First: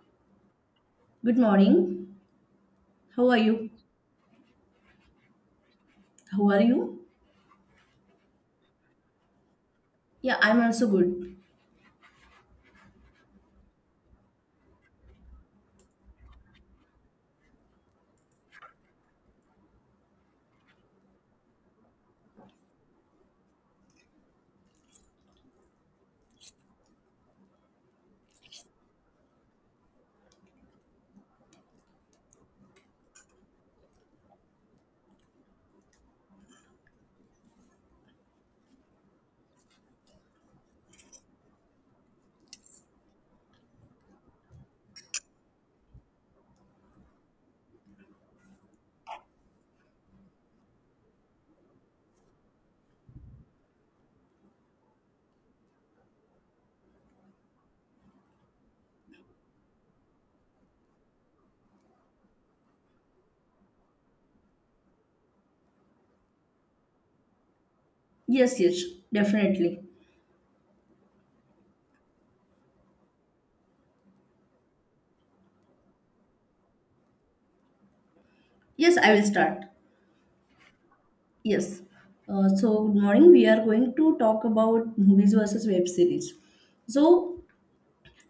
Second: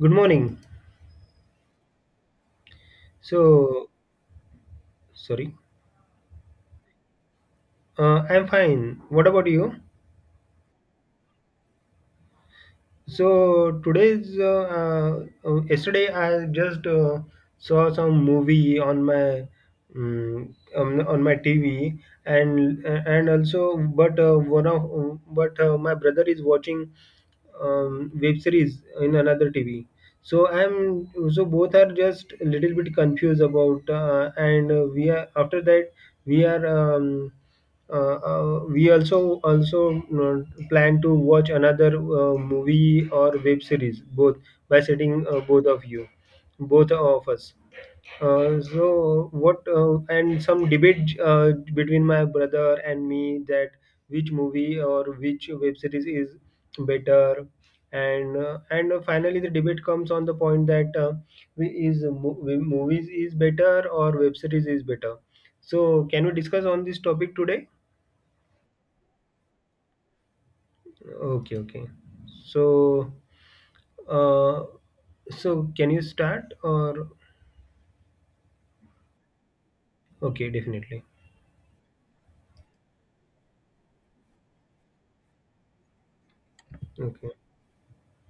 Good morning. Good morning. How are you? So, sorry, How are you? I'm fine. What about you? Yeah, I'm also good. Yesterday I just saw some movie on my TV, and and also, but one of but my brother is watching web series in another TV. So both are just a little bit confused about, and We are after that we are we also also plan to watch another movie or web series both by setting both of us. So what and some debate between my brother and me, that which movie or which web series is better, and and finally the debate comes on the point that, movies is better or web series is better. So can we discuss on this topic today? Yes, yes, definitely. Okay, okay. So uh, so can you start? Or Yes, I will start. okay, definitely. Yes. Good morning. We are going to talk about movies versus web series. Okay. So,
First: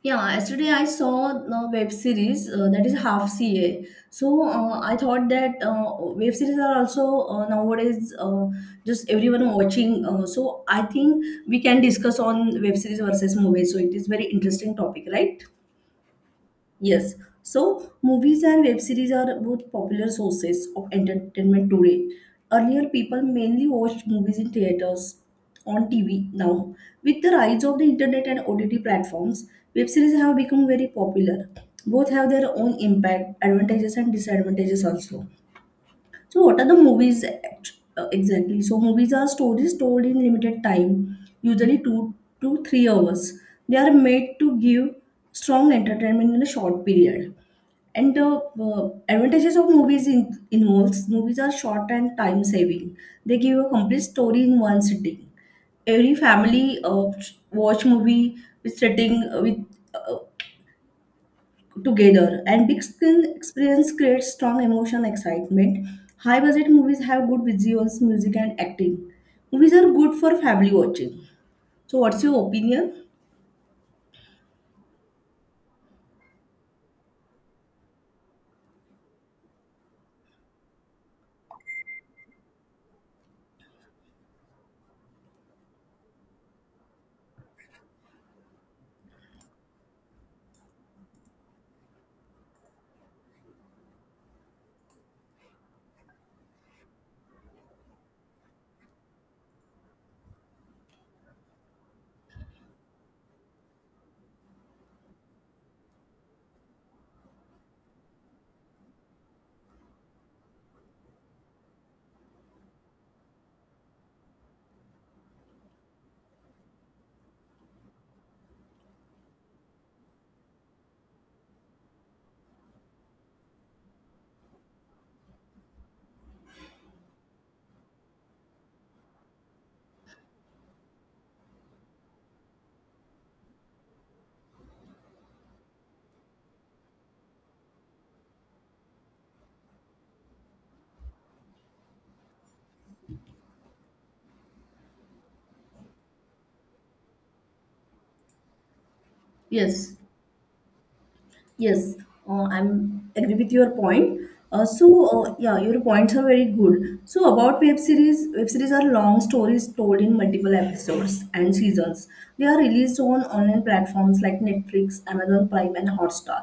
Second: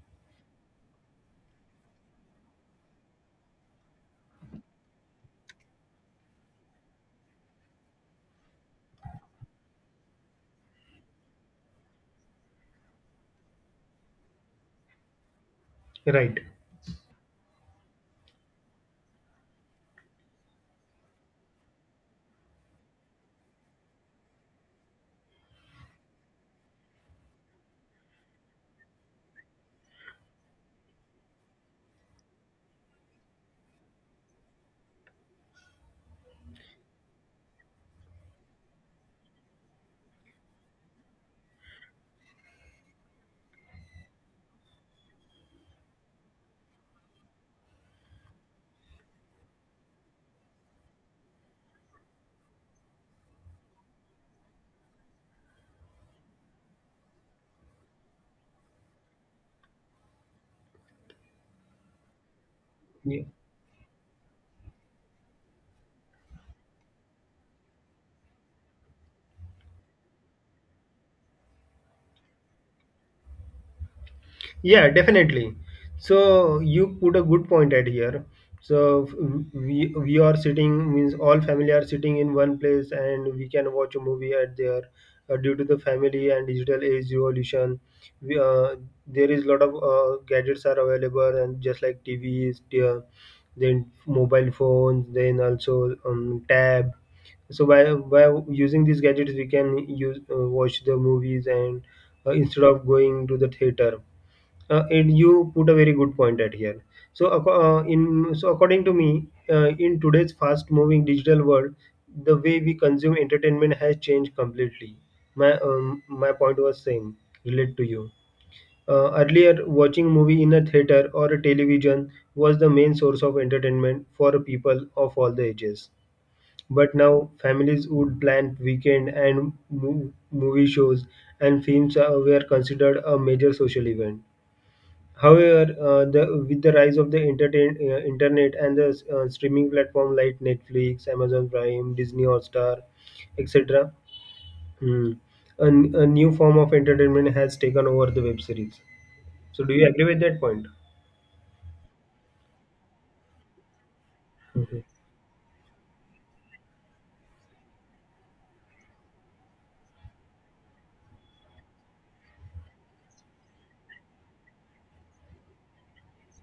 yeah, yesterday I saw a web series that is Half CA. So, I thought that web series are also nowadays just everyone watching. I think we can discuss on web series versus movies. So, it is very interesting topic, right? Right. Yes, so movies and web series are both popular sources of entertainment today. Earlier, people mainly watched movies in theaters, on TV. Now, with the rise of the internet and OTT platforms, web series have become very popular. Both have their own impact, advantages, and disadvantages also. So, what are the exactly? So, movies are stories told in limited time, usually 2 to 3 hours. They are made to give strong entertainment in a short period. And the advantages of involves movies are short and time saving. They give a complete story in one sitting. Every family watch movie with sitting with uh, together, and big Yeah. screen experience creates strong emotion excitement. High budget movies have good visuals, music, and acting. Movies are good for family watching. So what's your opinion? Yeah, definitely. So you put a good point at here. So f- we are sitting means all family are sitting in one place and we can watch a movie at there. Due to the family and digital age revolution, we, uh, there is lot of gadgets are available, and just like TVs, uh, then mobile phones, then also tab. So by using these gadgets, we can use watch the movies and instead of going to the theater. And you put a very good point at here. So, according to me, in today's fast-moving digital world, the way we consume entertainment has changed completely. My point was same, relate to you. Earlier, watching movie in a theater or a television was the main source of entertainment for people of all the ages. But now, families would plan weekend and movie shows, and films were considered a major social event. However, with the rise of the internet and the streaming platform like Netflix, Amazon Prime, Disney Hotstar, etc., mm, a new form of entertainment has taken over the web series. So, do you Yes, agree with that point? yes. I'm agree with your point. uh, so yeah, your points are very good. So about web series, web series are long stories told in multiple episodes and seasons. They are released on online platforms like Netflix, Amazon Prime, and Hotstar.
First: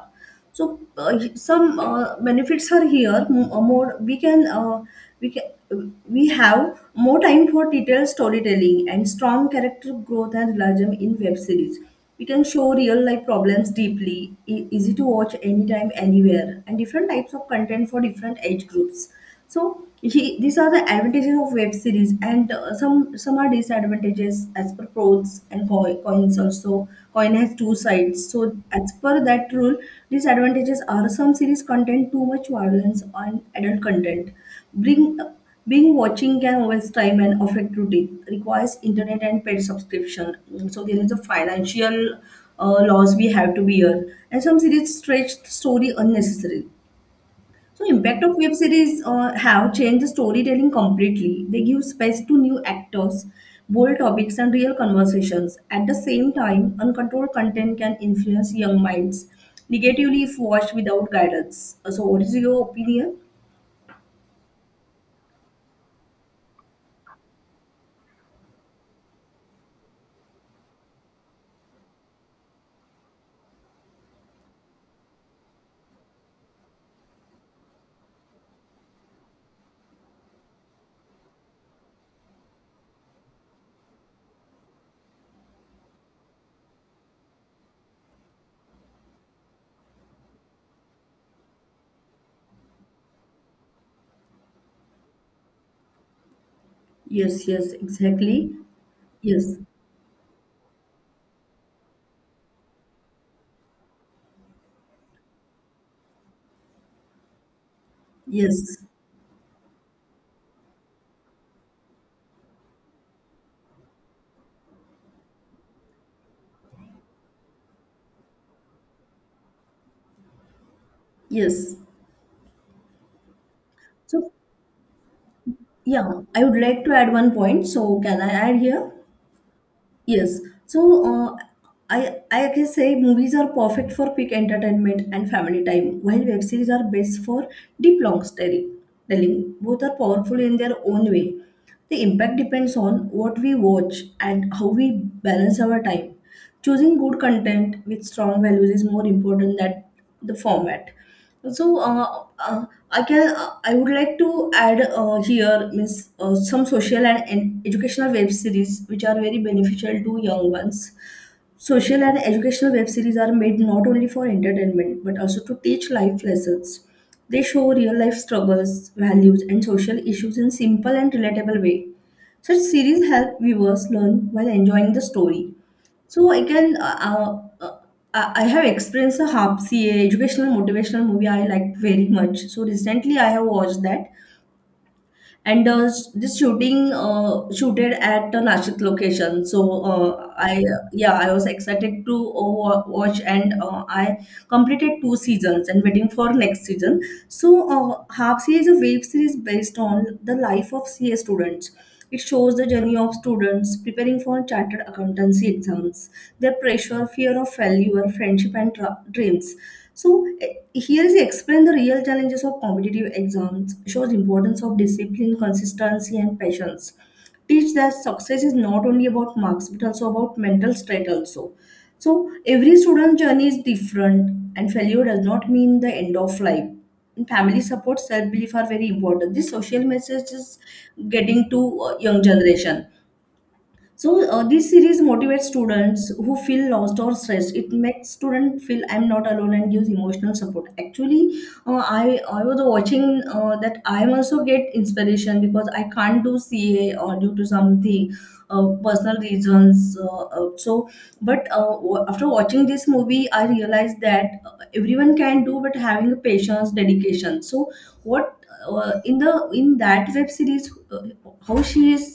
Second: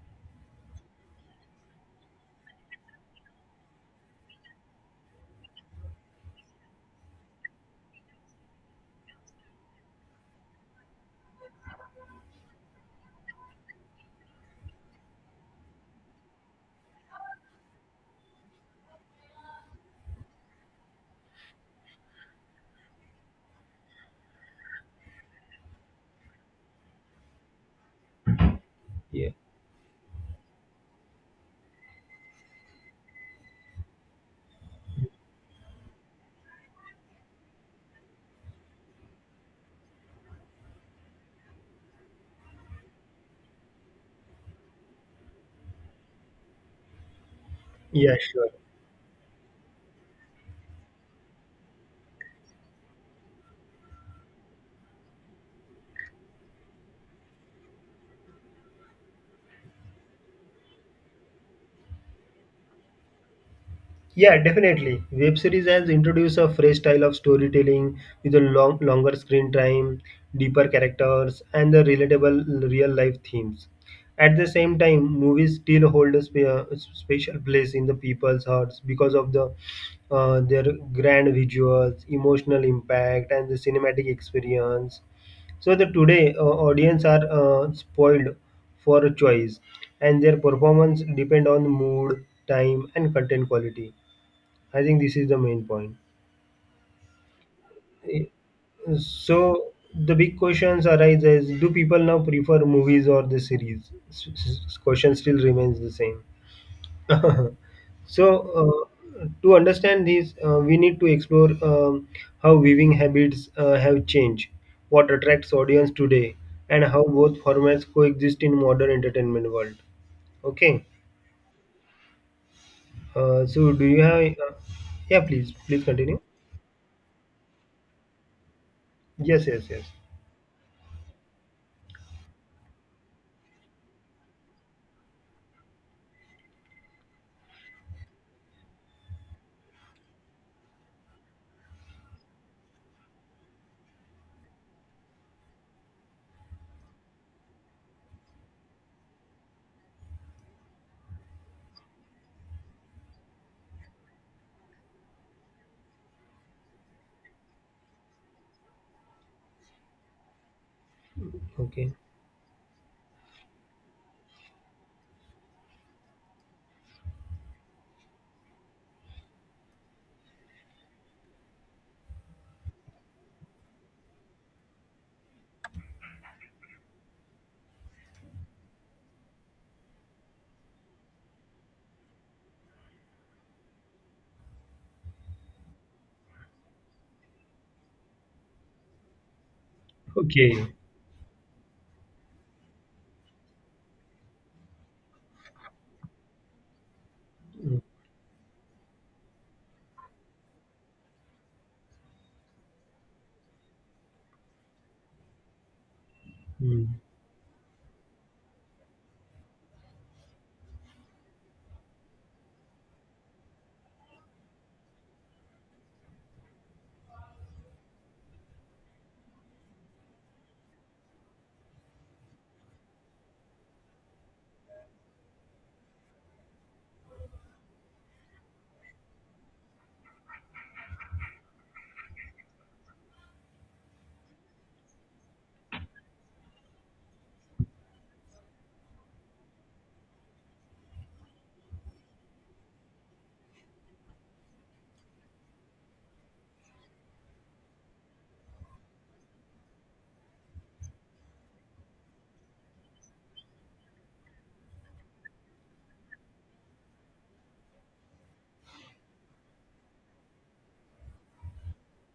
So some benefits are here. More we can we have more time for detailed storytelling and strong character growth and realism in web series. We can show real life problems deeply, easy to watch anytime, anywhere, and different types of content for different age groups. So these are the advantages of web series, and some are disadvantages. As per pros and coins also, coin has two sides, so as per that rule, disadvantages are: some series contain too much violence on adult content. Bring being watching can waste time and affect routine, requires internet and paid subscription. Mm, so there is a financial loss we have to bear, and some series stretch story unnecessarily. So Yeah, impact of sure. web series have changed the storytelling completely. They give space to new actors, bold topics, and real conversations. At the same time, uncontrolled content can influence young minds negatively if watched without guidance. So what is your opinion? Yeah, definitely. Web series has introduced a fresh style of storytelling with a longer screen time, deeper characters, and the relatable real life themes. At the same time, movies still hold a a special place in the people's hearts because of their grand visuals, emotional impact, and the cinematic experience. So the today audience are spoiled for a choice, and their performance depend on mood, time, and content quality. I think this is the main point. Yes, yes, exactly. Yes, So the big questions arise: as do people now prefer movies or the series? Question still remains the same. so yes, uh, to understand this, we need to explore how viewing habits have changed, what attracts audience today, and how both formats coexist in modern entertainment world. Okay. yes. So do you have? So Yeah, please, please yeah, continue. I would like to add one point. So can I add here? Yes, yes, yes. Yes. So I can say movies are perfect for quick entertainment and family time, while web series are best for deep long story telling. Both are powerful in their own way. The impact depends on what we watch and how we balance our time. Choosing good content with strong values is more important than the format. So I would like to add here means some social and educational web series which are very beneficial to young ones. Okay. Social and educational web series are made not only for entertainment but also to teach life lessons. They show real life struggles, values, and social issues in simple and relatable way. Such series help viewers learn while enjoying the story. So I have experienced a HARP CA educational motivational movie I liked very much. So recently I have watched that, and this shooting shooted at the Nashik location. So I Okay. yeah, I was excited to watch, and I completed two seasons and waiting for next season. So Half C is a web series based on the life of CA students. It shows the journey of students preparing for chartered accountancy exams, their Mm. pressure, fear of failure, friendship, and dreams. So here is explain the real challenges of competitive exams, shows importance of discipline, consistency, and patience. Teach that success is not only about marks but also about mental state also. So every student journey is different, and failure does not mean the end of life. And family support, self belief are very important. This social message is getting to young generation. So this series motivates students who feel lost or stressed. It makes students feel I'm not alone and gives emotional support. Actually, I was watching that. I also get inspiration because I can't do CA or due to something personal reasons. After watching this movie, I realized that everyone can do, but having a patience, dedication. So what in the in that web series, how she is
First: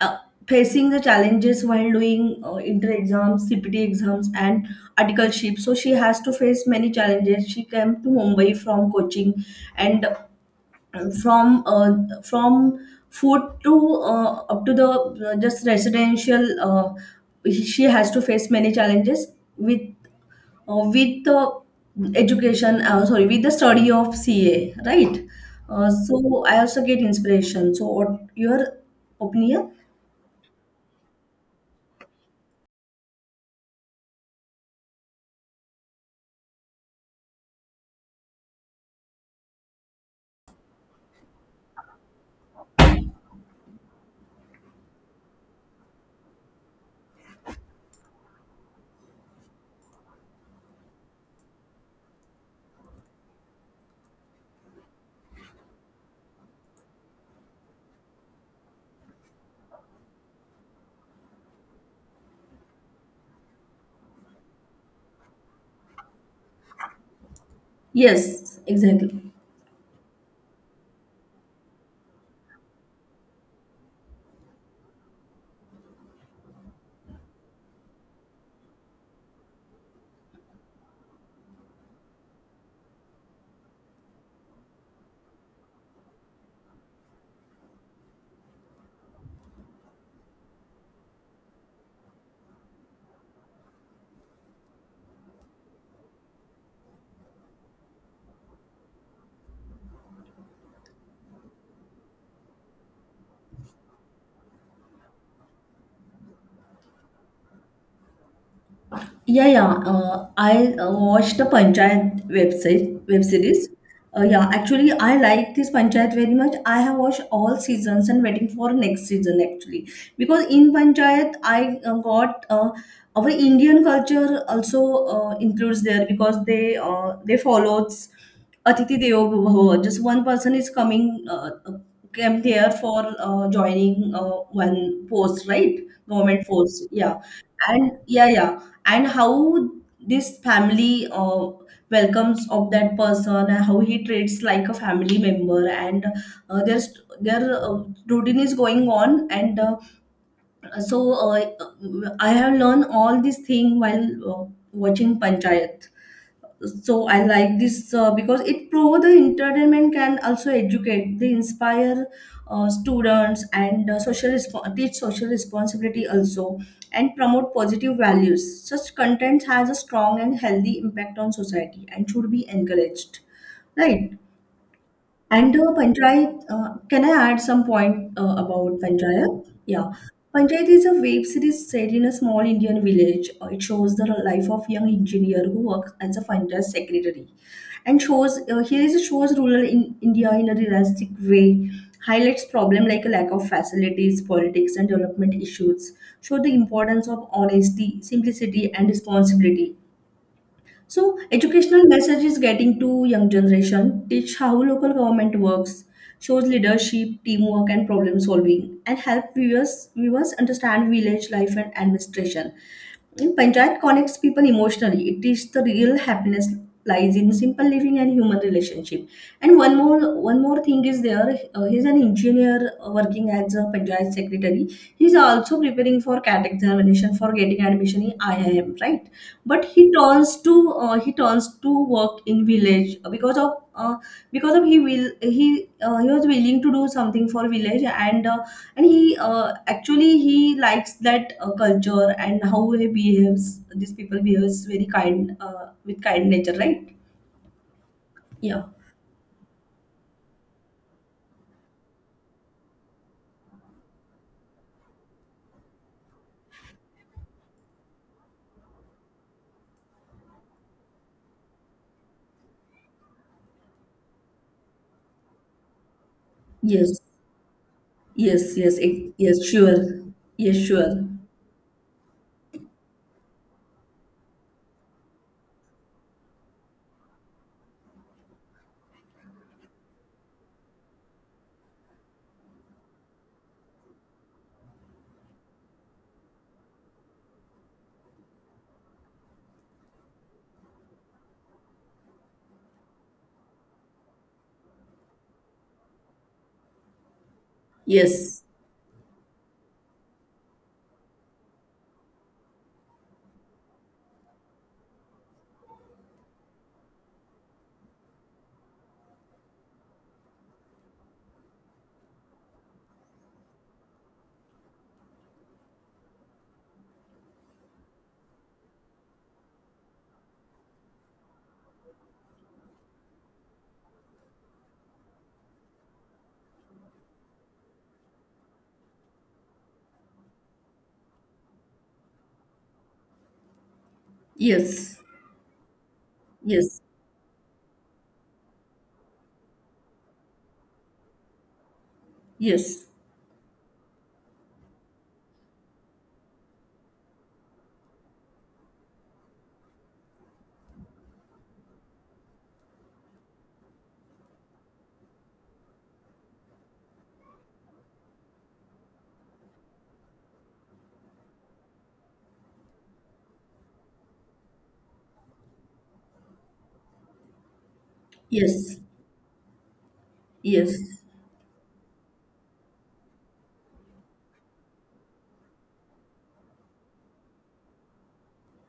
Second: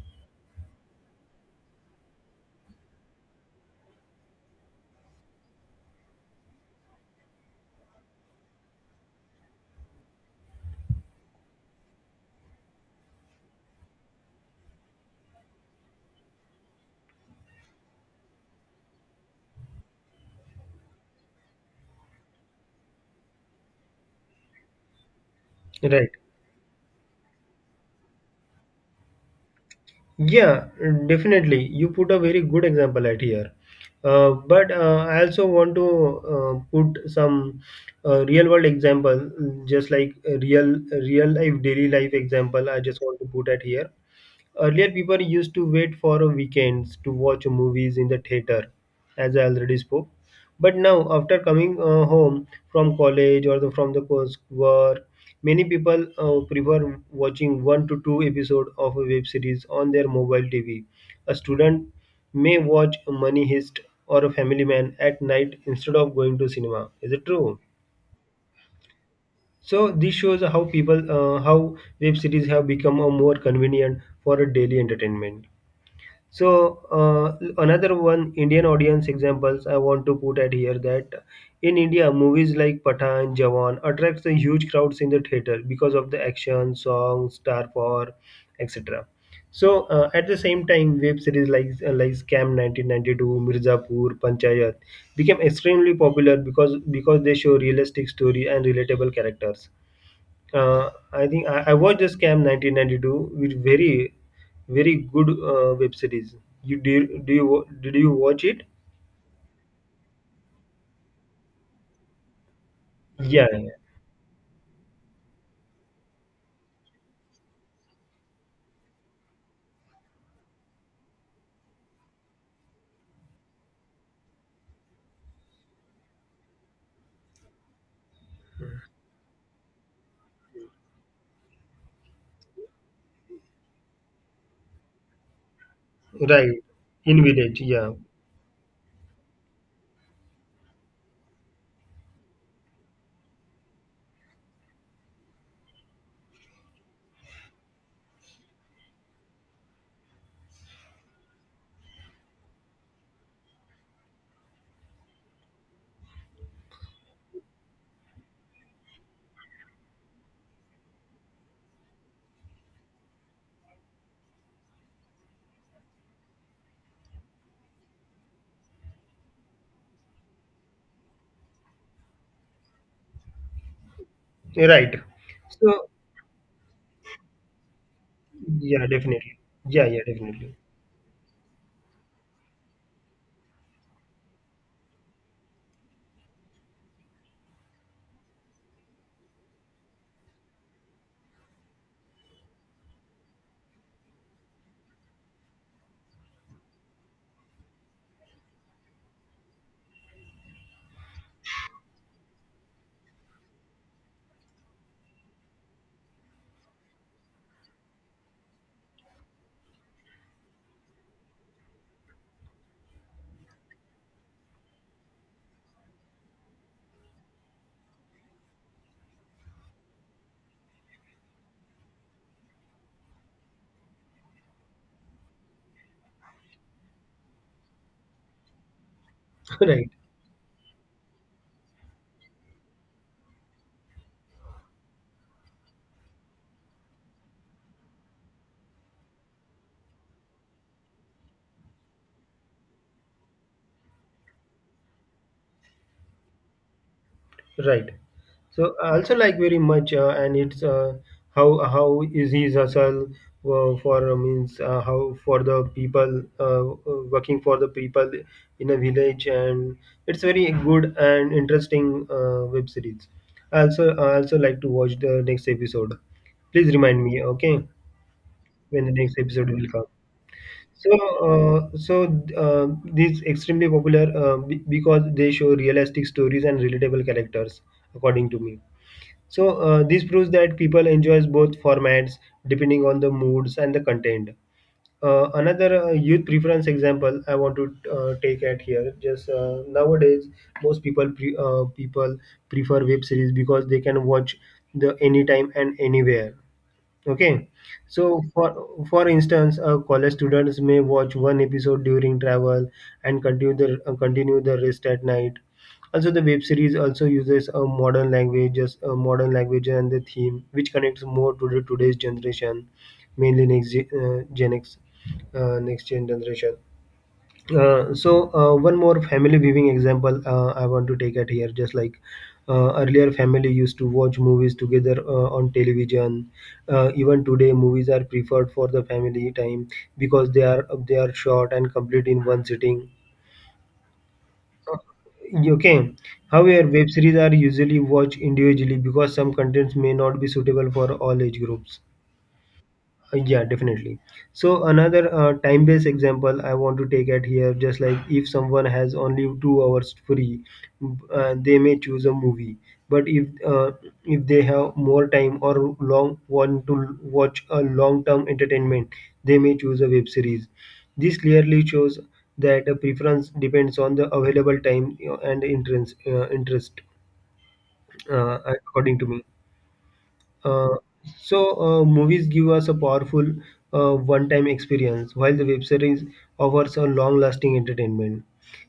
uh, facing the challenges while doing inter exams, CPT exams, and articleship. So she has to face many challenges. She came to Mumbai from coaching, and from food to up to the just residential. She has to face many challenges with with the education. Sorry, with the study of CA, right? Right. I also get inspiration. So what your opinion? Yeah, definitely. You put a very good example at here. But I also want to put some real world example, just like real life daily life example. I just want to put at here. Earlier, people used to wait for a weekends to watch movies in the theater, as I already spoke. But now, after coming home from college or from the course work, many people prefer watching one to two episode of a web series on their mobile TV. A student may watch Money Heist or a Family Man at night instead of going to cinema. Is it true? Yes, exactly. So this shows how web series have become a more convenient for a daily entertainment. So another one Indian audience examples I want to put at here, that in India movies like Pathan, Jawan attracts the huge crowds in the theater because of the action, songs, star power, etc. So at the same time, web series like Scam 1992, Mirzapur, Panchayat became extremely popular because they show realistic story and relatable characters. I think I watched the Scam 1992 with very good web series. You do, do you wa- Did you watch it? Yeah, yeah. I Watched the Panchayat website web Yeah, series. yeah. Yeah, actually, I like this Panchayat very much. I have watched all seasons and waiting for next season actually because in Panchayat I got our Indian culture also includes there because they follows Atiti Devo Bhava. Just one person is coming came there for joining one post, right? Government Right. force. Yeah, In village, yeah, and yeah, yeah, and how this family welcomes of that person and how he treats like a family member, and there's their routine is going on, and so uh, I have learned all these thing while uh, watching Panchayat. So I like this because it proves the entertainment can also educate, they inspire students, and teach social responsibility also, and promote positive values. Such content has a strong and healthy impact on society and should be encouraged, right? right. And Panchayat, can I add some point about Yeah, definitely. Panchayat? Yeah, Yeah. yeah, definitely. Panchayat is a web series set in a small Indian village. It shows the life of young engineer who works as a finance secretary, and shows here is it shows rural in India in a realistic way, highlights problem like a lack of facilities, politics, and development issues. Show the importance of honesty, simplicity, and responsibility. So educational message is getting to young generation, teach how local government works, shows leadership, teamwork and problem solving, and help viewers understand village life and administration. In Panchayat connects people emotionally. It is the real happiness lies in simple living and human relationship. And one more thing is there. He's an engineer working as a Panchayat secretary. He's also preparing for CAT examination for getting admission in IIM, right? But Right. He turns to work in village because of he will he was willing to do something for village, and he actually he likes that culture, and how he behaves, these people behaves very kind with kind nature, right? Right. Yeah. So I also like very much, and it's how is his hustle for means how for the people, working for the people in a village, and it's very good and interesting web series. I also like to watch the next episode. Please Yes, remind me, okay, yes, when the next yes, episode will sure. come. Yes, sure. So, uh, so uh, this extremely popular because they show realistic stories and relatable characters, according to me. So this proves that people enjoys both formats depending on the moods and the content. Another youth preference example I want to take at here. Just nowadays, most people prefer web series because they can watch the anytime and anywhere. Okay, so Yes. For instance, college students may watch one episode during travel and continue the rest at night. Also, the web series also uses a modern language and the theme, which connects more to the today's generation, mainly Gen X, next gen generation. So one more family viewing example I want to take at here. Just like earlier, family used to watch movies together on television. Even today, movies are preferred for the family time because they are short and complete in one sitting. Yes, Okay. However, yes. web series are usually watched individually because some contents may not be suitable for all age groups. Yes, Yeah, definitely. So another time-based example I want to take at here, just like if someone has only 2 hours free, they may choose a movie. But if they have more time or long want to watch a long-term entertainment, they may choose a web series. This clearly shows that a preference depends on the available time you and interest. Interest, yes, according to me. Uh, yes, so, movies give us a powerful one-time experience, while the web series offers a long-lasting entertainment.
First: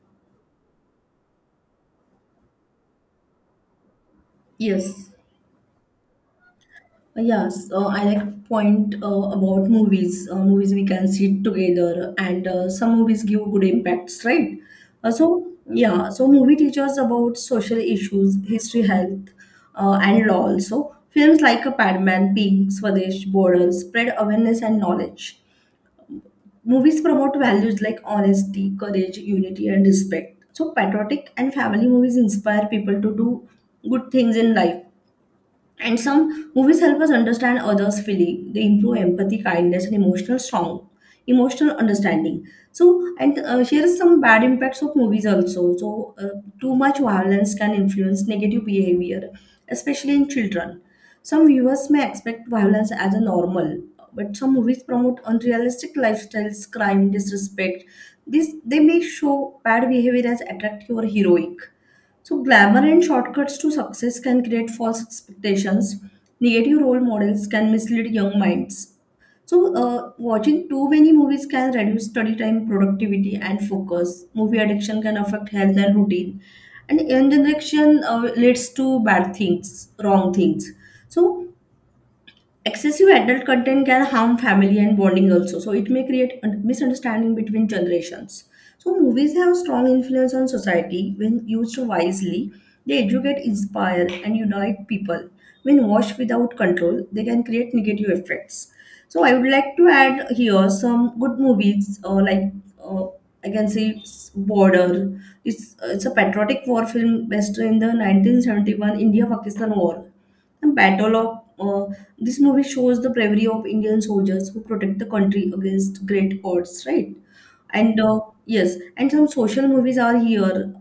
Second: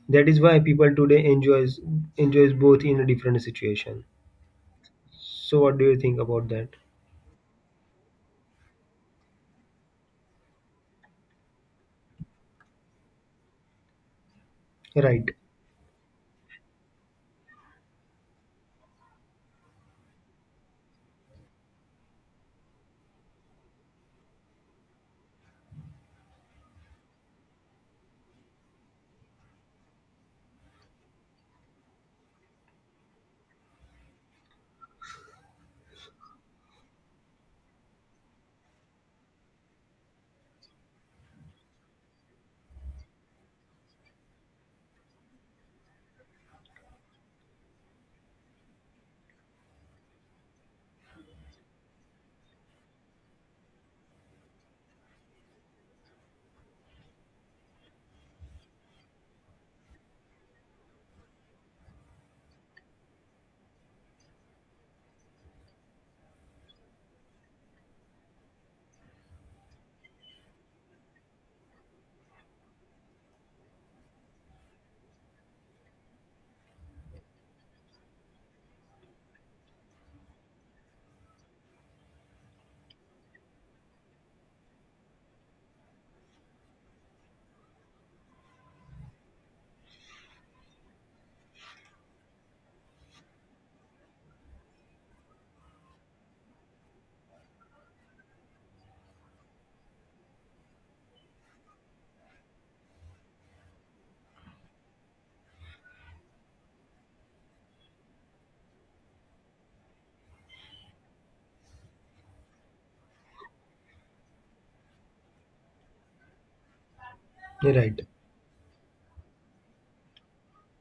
That is why people today enjoys both in a different situation. yes. So, what do you think about that? Yes, I like point about movies. Movies we can sit together, and some movies give good impacts, right? Right, Yeah, so movie teaches about social issues, history, health, and law. Also, films like a Padman, Pink, Swadesh, Border spread awareness and knowledge. Movies promote values like honesty, courage, unity, and respect. So patriotic and family movies inspire people to do good things in life. And some movies help us understand others' feeling. They improve empathy, kindness, and emotional understanding. So, and here is some bad impacts of movies also. So, too much violence can influence negative behavior, especially in children. Some viewers may expect violence as a normal, but some movies promote unrealistic lifestyles, crime, disrespect. This they may show bad behavior as attractive or heroic. So, glamour and shortcuts to success can create false expectations. Negative role models can mislead young minds. So, watching too many movies can reduce study time, productivity, and focus. Movie addiction can affect health and routine. And young generation leads to bad things, wrong things. So, excessive adult content can harm family and bonding also, so it may create a misunderstanding between generations. So movies have strong influence on society. When used wisely, they educate, inspire, and unite people. When watched without control, they can create negative effects. So I would like to add here some good movies, like uh, I can say Border. It's a patriotic war film based in the 1971 India Pakistan war. The Battle of This movie shows the bravery of Indian soldiers who protect the country against great odds, right? And right. Yes, and some social movies are here,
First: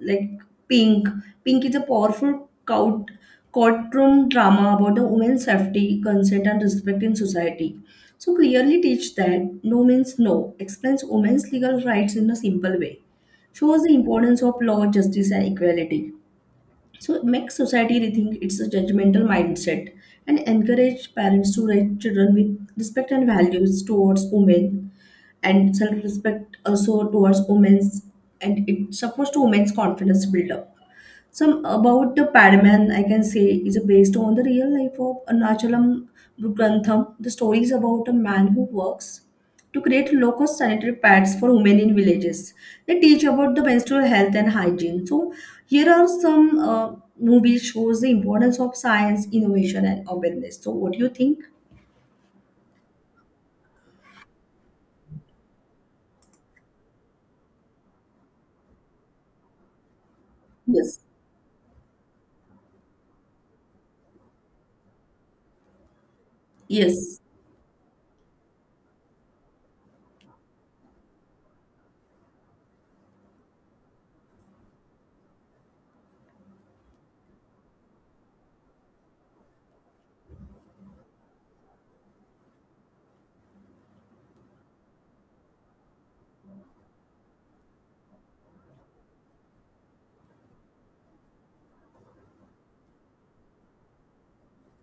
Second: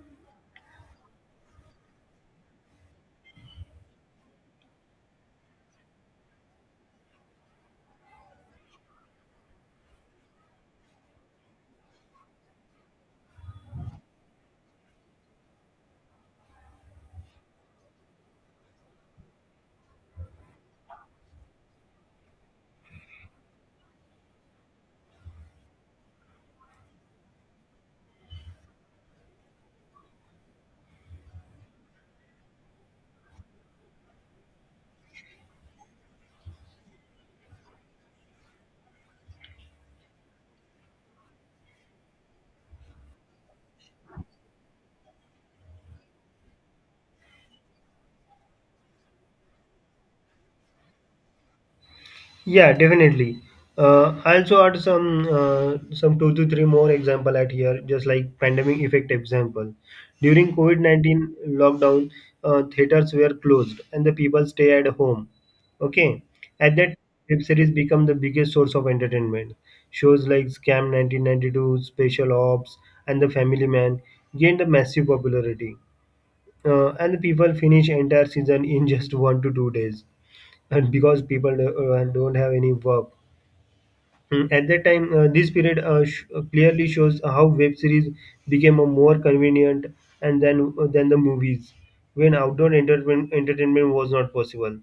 like Pink. Pink is a powerful courtroom drama about the women's safety, consent, and respect in society. So clearly teach that no means no. Explains women's legal rights in a simple way. Shows the importance of law, justice, and equality, so it makes society rethink it's a judgmental mindset and encourage parents to raise children with respect and values towards women, and self-respect also towards women's, and it supports to women's confidence build up. Some about the Padman, I can say, is based on the real life of Arunachalam Grantham. The story is about a man who works to create local sanitary pads for women in villages. They teach about the menstrual health and hygiene. So here are some movies shows the importance of science, innovation, and awareness. So what do you think? Yeah, definitely. I also add some two to three more example at here, just like pandemic effect example. During COVID Yes. 19 lockdown, theaters were closed and the people stay at home. Okay, at that Yes. web series become the biggest source of entertainment. Shows like Scam 1992, Special Ops, and The Family Man gained a massive popularity, and the people finish entire season in just 1 to 2 days, and because people do don't have any work. Hmm, at that time, clearly shows how web series became a more convenient and then than the movies, when outdoor entertainment was not possible.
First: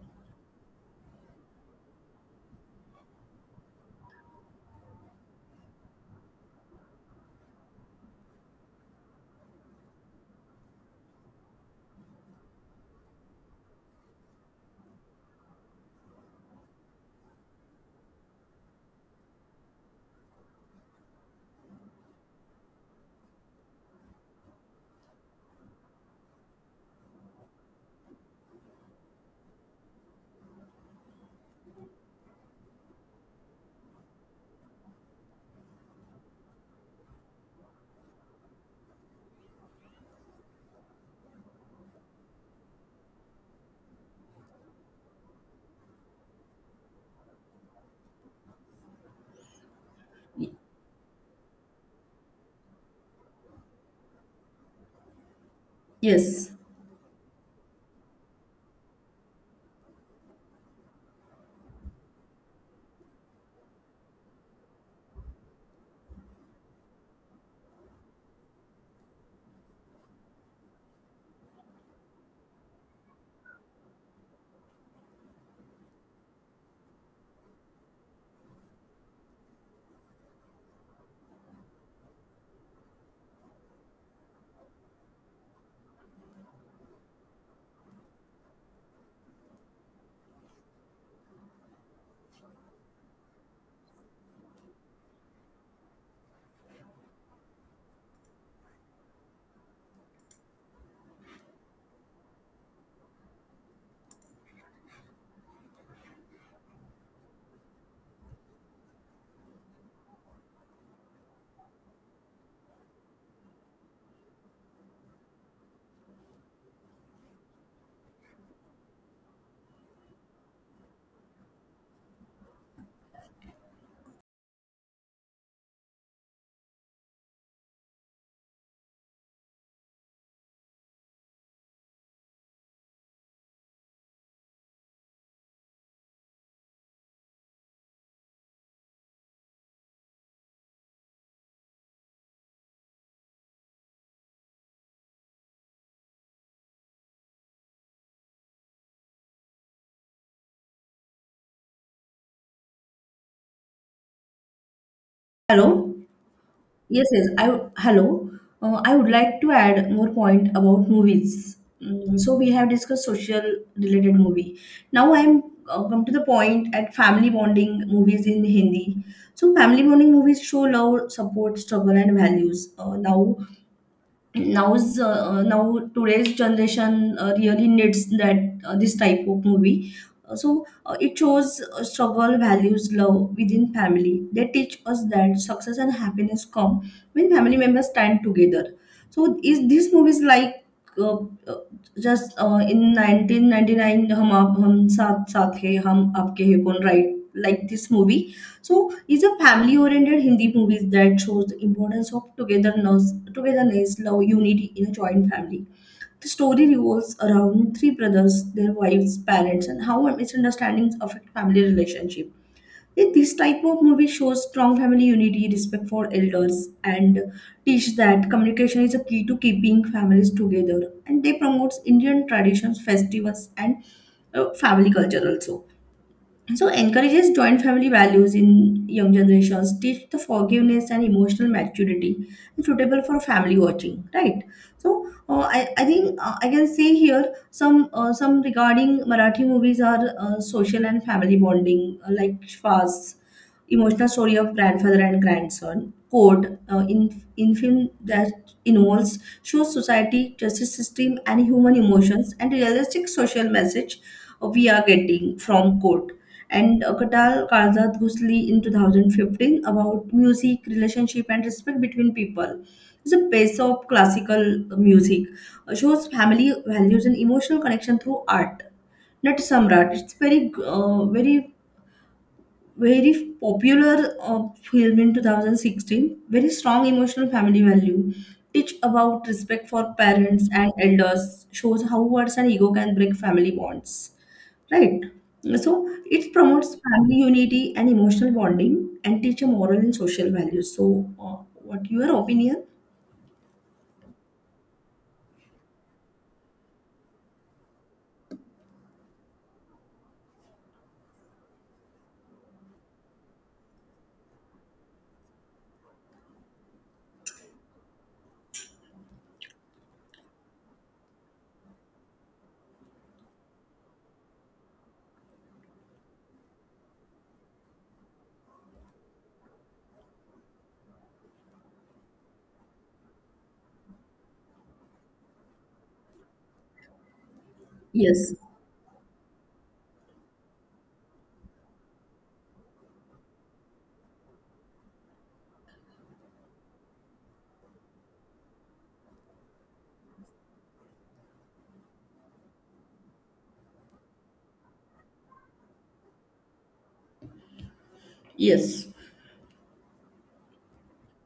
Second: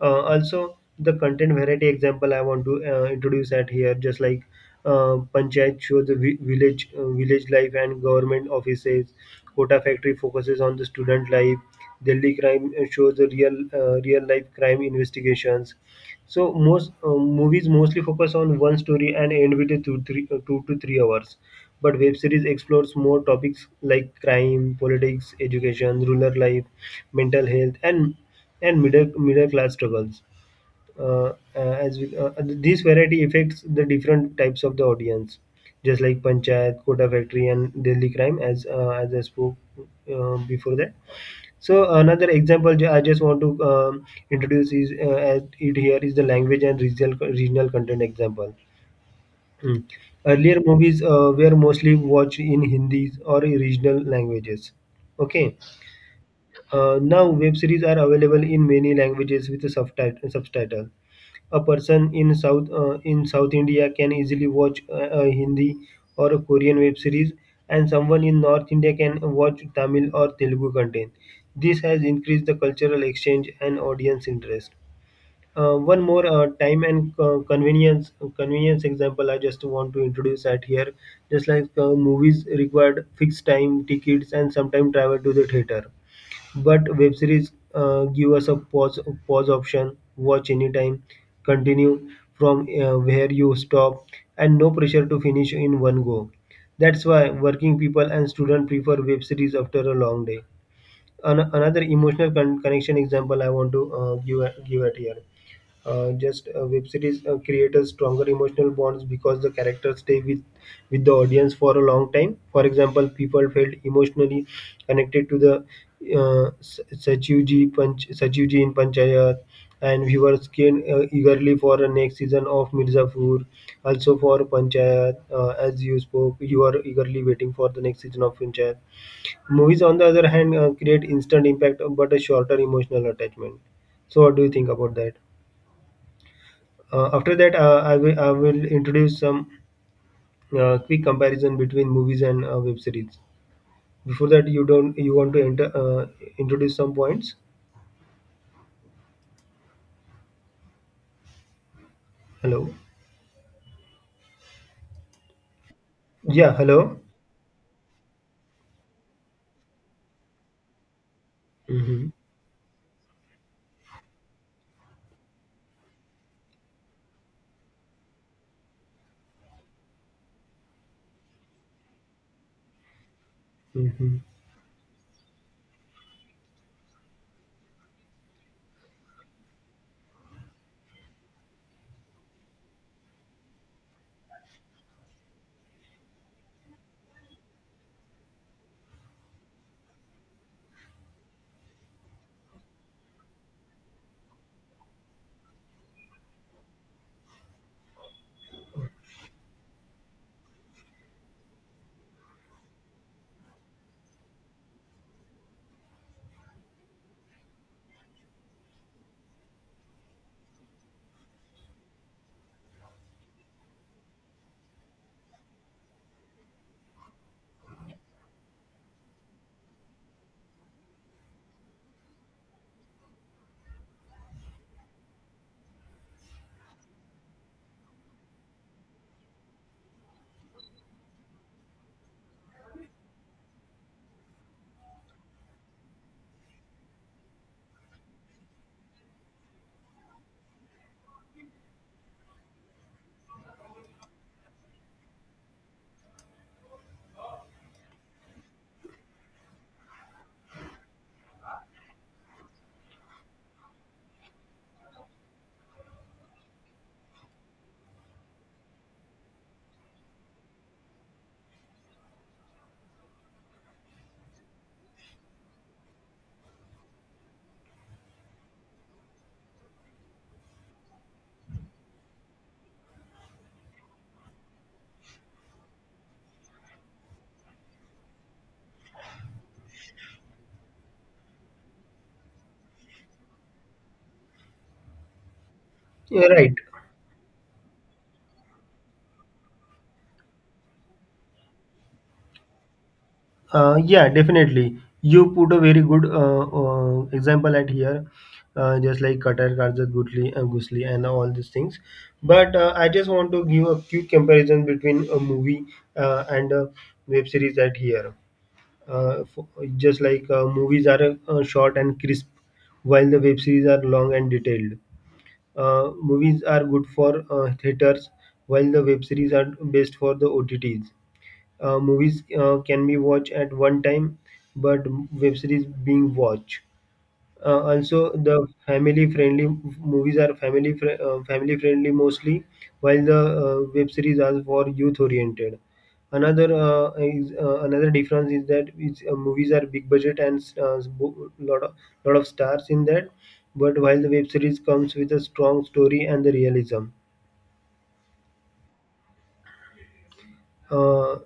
Also, the content variety example I want to introduce at here, just like panchayat shows the vi- village village life and government offices. Kota factory focuses on the student life. Delhi crime shows the real life crime investigations. So most movies mostly focus on one story and end with a 2 to 3 hours. But web series explores more topics like crime, politics, education, rural life, mental health, and middle class struggles. This variety affects the different types of the audience, just like panchayat, Kota factory, and Delhi crime, as I spoke before that. So another example, I just want to introduce is as it here is the language and regional content example. Hmm. Earlier movies were mostly watched in Hindi or regional languages. Okay, Yes. Now, web series are available in many languages with a subtitle. A person in South India can easily watch a Hindi or a Korean web series, and someone in North India can watch Tamil or Telugu content. This has increased the cultural exchange and audience interest. One more time and convenience example I just want to introduce at here. Just like movies required fixed time tickets and sometimes travel to the theater, but web series give us a pause option, watch anytime, continue from where you stop, and no pressure to finish in one go. That's why working people and students prefer web series after a long day. Another emotional connection example I want to give at here, just web series create a stronger emotional bonds because the characters stay with the audience for a long time. For example, people felt emotionally connected to the satyuji in panchayat, and viewers came eagerly for the next season of mirzapur, also for panchayat, as you spoke you are eagerly waiting for the next season of panchayat. Movies on the other hand create instant impact but a shorter emotional attachment. So what do you think about that? After that, I will introduce some quick comparison between movies and web series. Before that, you don't you want to enter introduce some points? Hello. Hello. Yeah. Hello. Yes, yes. Hello. I would like to add more point about movies. Mm-hmm. Mm, so we have discussed social related movie. Now I'm come to the point at family bonding movies in Hindi. So family bonding movies show love, support, struggle, and values. Now Mm-hmm. now's uh, uh, now today's generation really needs that this type of movie. Uh, so it shows struggle, values, love within family. They teach us that success and happiness come when family members stand together. So is these movies like uh, uh, just in 1999, Hum Aap, Hum Saath Saath Hai, Hum Aapke Hai Kon, right, like this movie. So it's a family-oriented Hindi movies that shows the importance of togetherness, love, unity in a joint family. The story revolves around three brothers, their wives, parents, and how misunderstandings affect family relationship. This type of movie shows strong family unity, respect for elders, and teach that communication is a key to keeping families together. And they promotes Indian traditions, festivals, and family culture also, so encourages joint family values in young generations, teach the forgiveness and emotional maturity, and suitable for family watching, right? So I think I can say here some regarding Marathi movies are social and family bonding, like Shvas, emotional story of grandfather and grandson. Code in film that involves shows society, justice system, and human emotions, and realistic social message we are getting from Court. And Katal Kalzad Ghusli in 2015, about music, relationship, and respect between people. It's a piece of classical music. Shows family values and emotional connection through art. Not Samrat. It's very popular film in 2016. Very strong emotional family value. Teach about respect for parents and elders. Shows how words and ego can break family bonds. Right. So Yeah, it right. promotes family unity and emotional bonding and teach a moral and social values. So, what your opinion? Yeah, definitely. You put a very good example at here, just like Qatar, Karzat, Gutli, Gusli, and all these things. But I just want to give a quick comparison between a movie and a web series at here, for, just like movies are short and crisp, while the web series are long and detailed. Movies are good for theaters, while the web series are best for the OTTs. Movies can be watched at one time, but web series being watched. Also, Yes. the family-friendly movies are family-friendly mostly, while the web series are for youth-oriented. Another difference is that movies are big budget and lot of stars in that, but while the web series comes with a strong story and the realism. Yes. Uh,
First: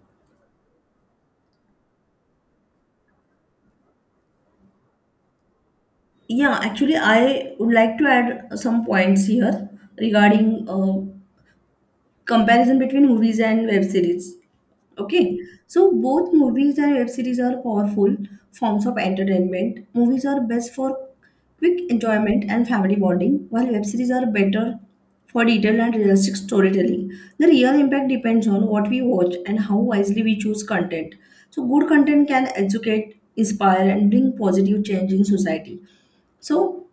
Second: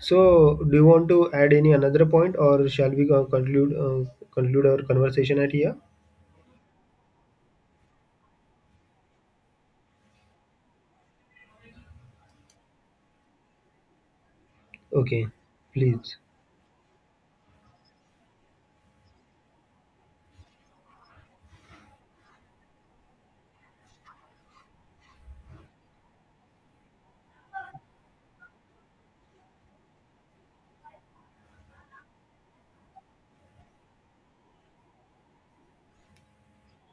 so, do you want to add any another point, or shall we conclude our conversation at here? Yeah, actually, I would like to add some points here regarding comparison between movies and web series. Okay, Okay, so please. both movies and web series are powerful forms of entertainment. Movies are best for quick enjoyment and family bonding, while web series are better for detailed and realistic storytelling. The real impact depends on what we watch and how wisely we choose content. So, good content can educate, inspire, and bring positive change in society. So,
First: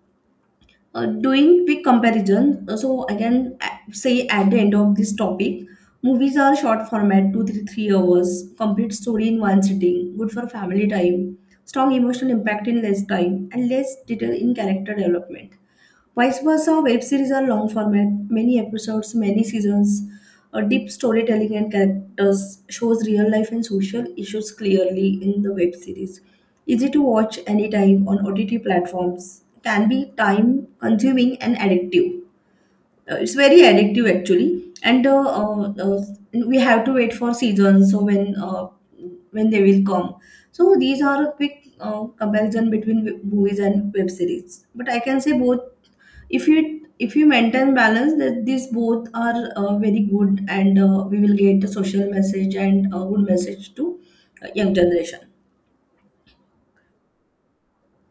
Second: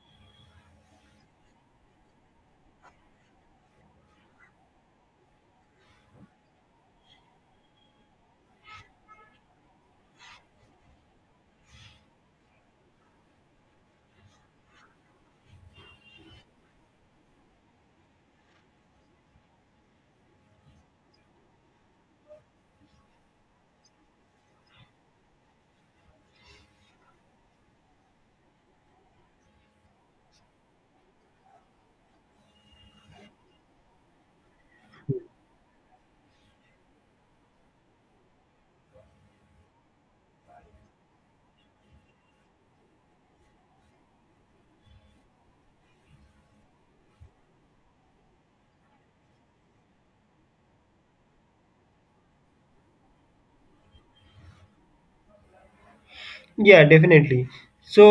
doing quick comparison, so I can say at the end of this topic, movies are short format, two three three hours, complete story in one sitting, good for family time, strong emotional impact in less time, and less detail in character development. Vice versa, web series are long format, many episodes, many seasons, a deep storytelling and characters shows real life and social issues clearly in the web series. Easy to watch anytime on OTT platforms. Can be time consuming and addictive. It's very addictive actually, and we have to wait for seasons. So when they will come. So these are a quick comparison between movies and web series. But I can say both, if you maintain balance, that these both are very good and we will get a social message and a good message to young generation. Yeah, definitely. So,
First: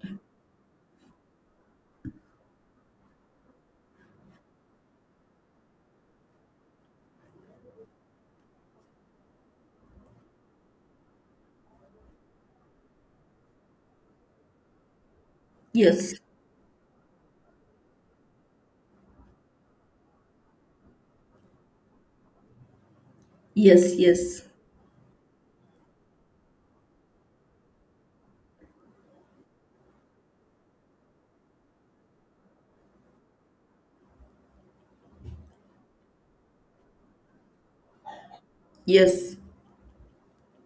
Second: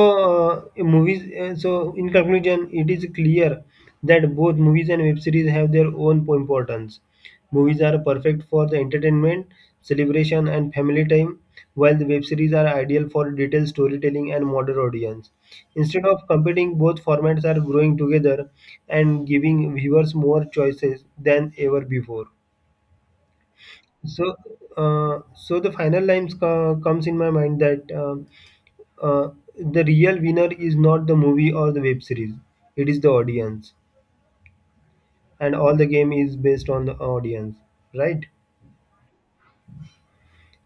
so in conclusion, it is clear that both movies and web series have their own importance. Movies are perfect for the entertainment, celebration, and family time, while the web series are ideal for detailed storytelling and modern audience. Instead Yes, of competing, both formats are growing together and giving viewers more choices than ever before. yes, So, yes, so the final lines comes in my mind that. Uh, the real winner is not the movie or the web series, it is the audience, and all the game is based on the audience, right? yes.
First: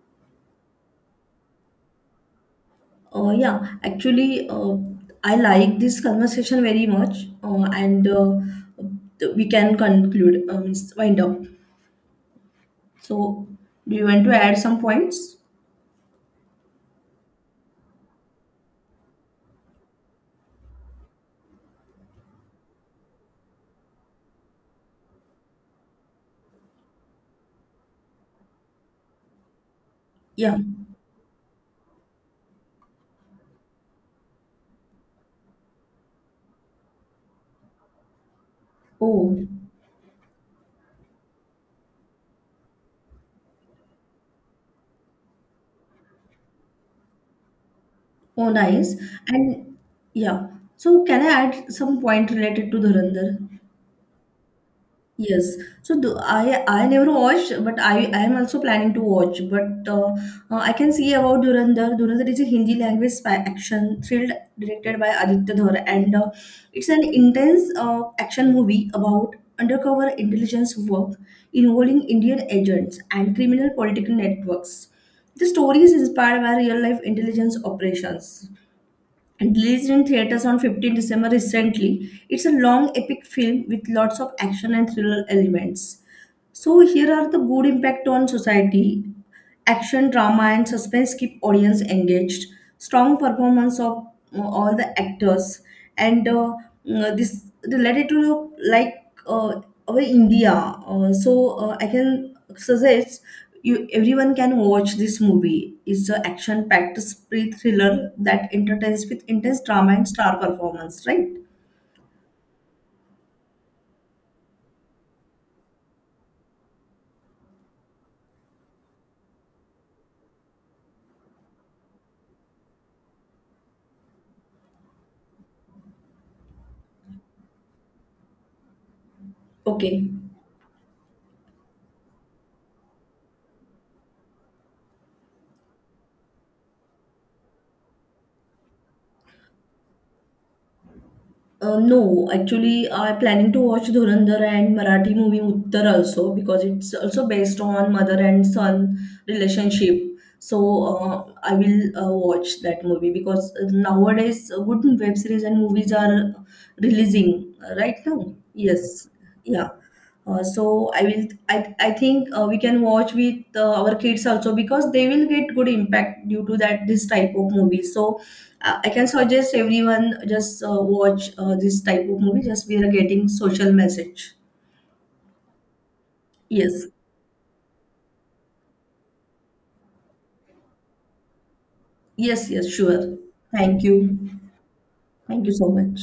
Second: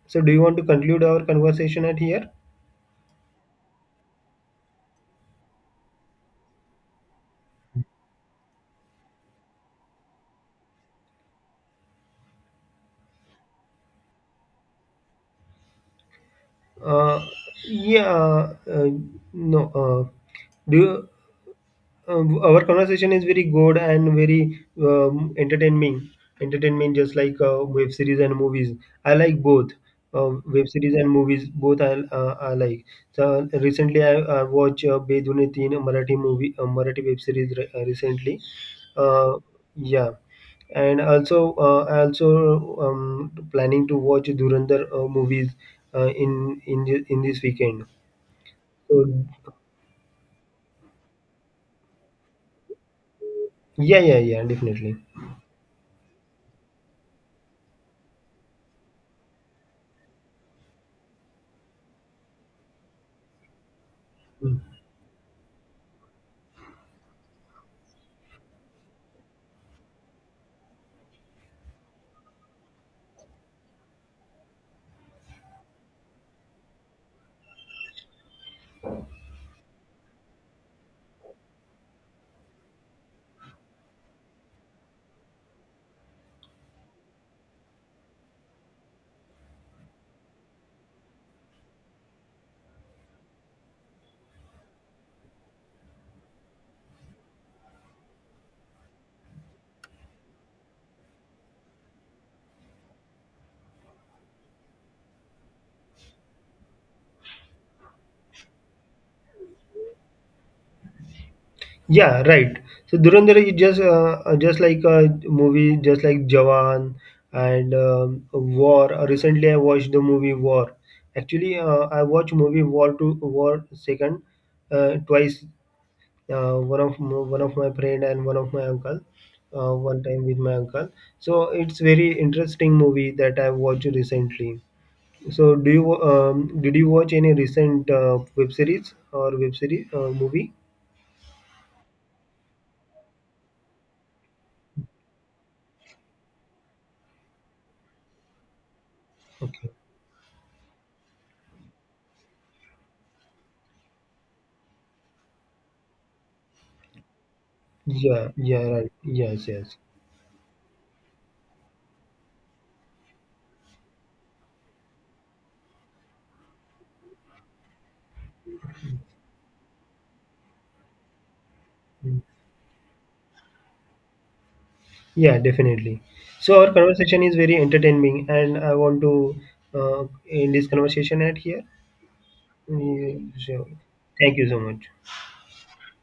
So, do you want to conclude our conversation at here? Yeah, actually, I like this conversation very much, and we can conclude, wind up. So do you want to add some points? Uh, yeah, uh, no. Do you, our conversation is very good and very entertaining. Entertainment, just like web series and movies. I like both. Yeah. Web series and movies, both I like. So recently, I watched Bedune Teen, a Marathi movie, a Marathi web series recently. Oh. Uh, yeah, and also I also planning to watch Durandar movies in this weekend. Oh, nice. So And yeah, so can I add some point related to Dhurandhar? yeah, yeah, yeah, definitely. Yes. So I never watched, but I am also planning to watch. But I can see about Dhurandhar. Dhurandhar is a Hindi language spy action thrilled Mm. directed by Aditya Dhar, and it's an intense action movie about undercover intelligence work involving Indian agents and criminal political networks. The story is inspired by real life intelligence operations and released in theaters on 15th December recently. It's a long epic film with lots of action and thriller elements. So here are the good impact on society. Action, drama, and suspense keep audience engaged. Strong performance of all the actors, and this related to the, like uh, our India. I can suggest you everyone can watch this movie. It's an action-packed spree thriller that entertains with intense drama and star performance. Right? Yeah, right. So Dhurandhar is just like a movie, just like Jawan and War. Recently, I watched the movie War. Actually, I watched movie War to War second twice. One of my friend and one of my uncle. One Okay. time with my uncle. So it's very interesting movie that I watched recently. So do you did you watch any recent web series or web series movie? No, actually, I'm planning to watch Dhurandhar and Marathi movie Uttar also, because it's also based on mother and son Okay. relationship. So I will watch that movie, because nowadays good web series and movies are releasing right Yeah, now. yeah, right. Yes, Yes, yeah. yes. So I think we can watch with our kids also, because they will get good impact due to that this type of movie. So I can suggest everyone just watch this type of Mm. movie. Just we are getting social message. Yeah, definitely. So our Yes, conversation is very entertaining, and I want to uh, end this conversation at here. yes, yes, sure. Mm. So, Thank thank you. you so much. Thank you so much.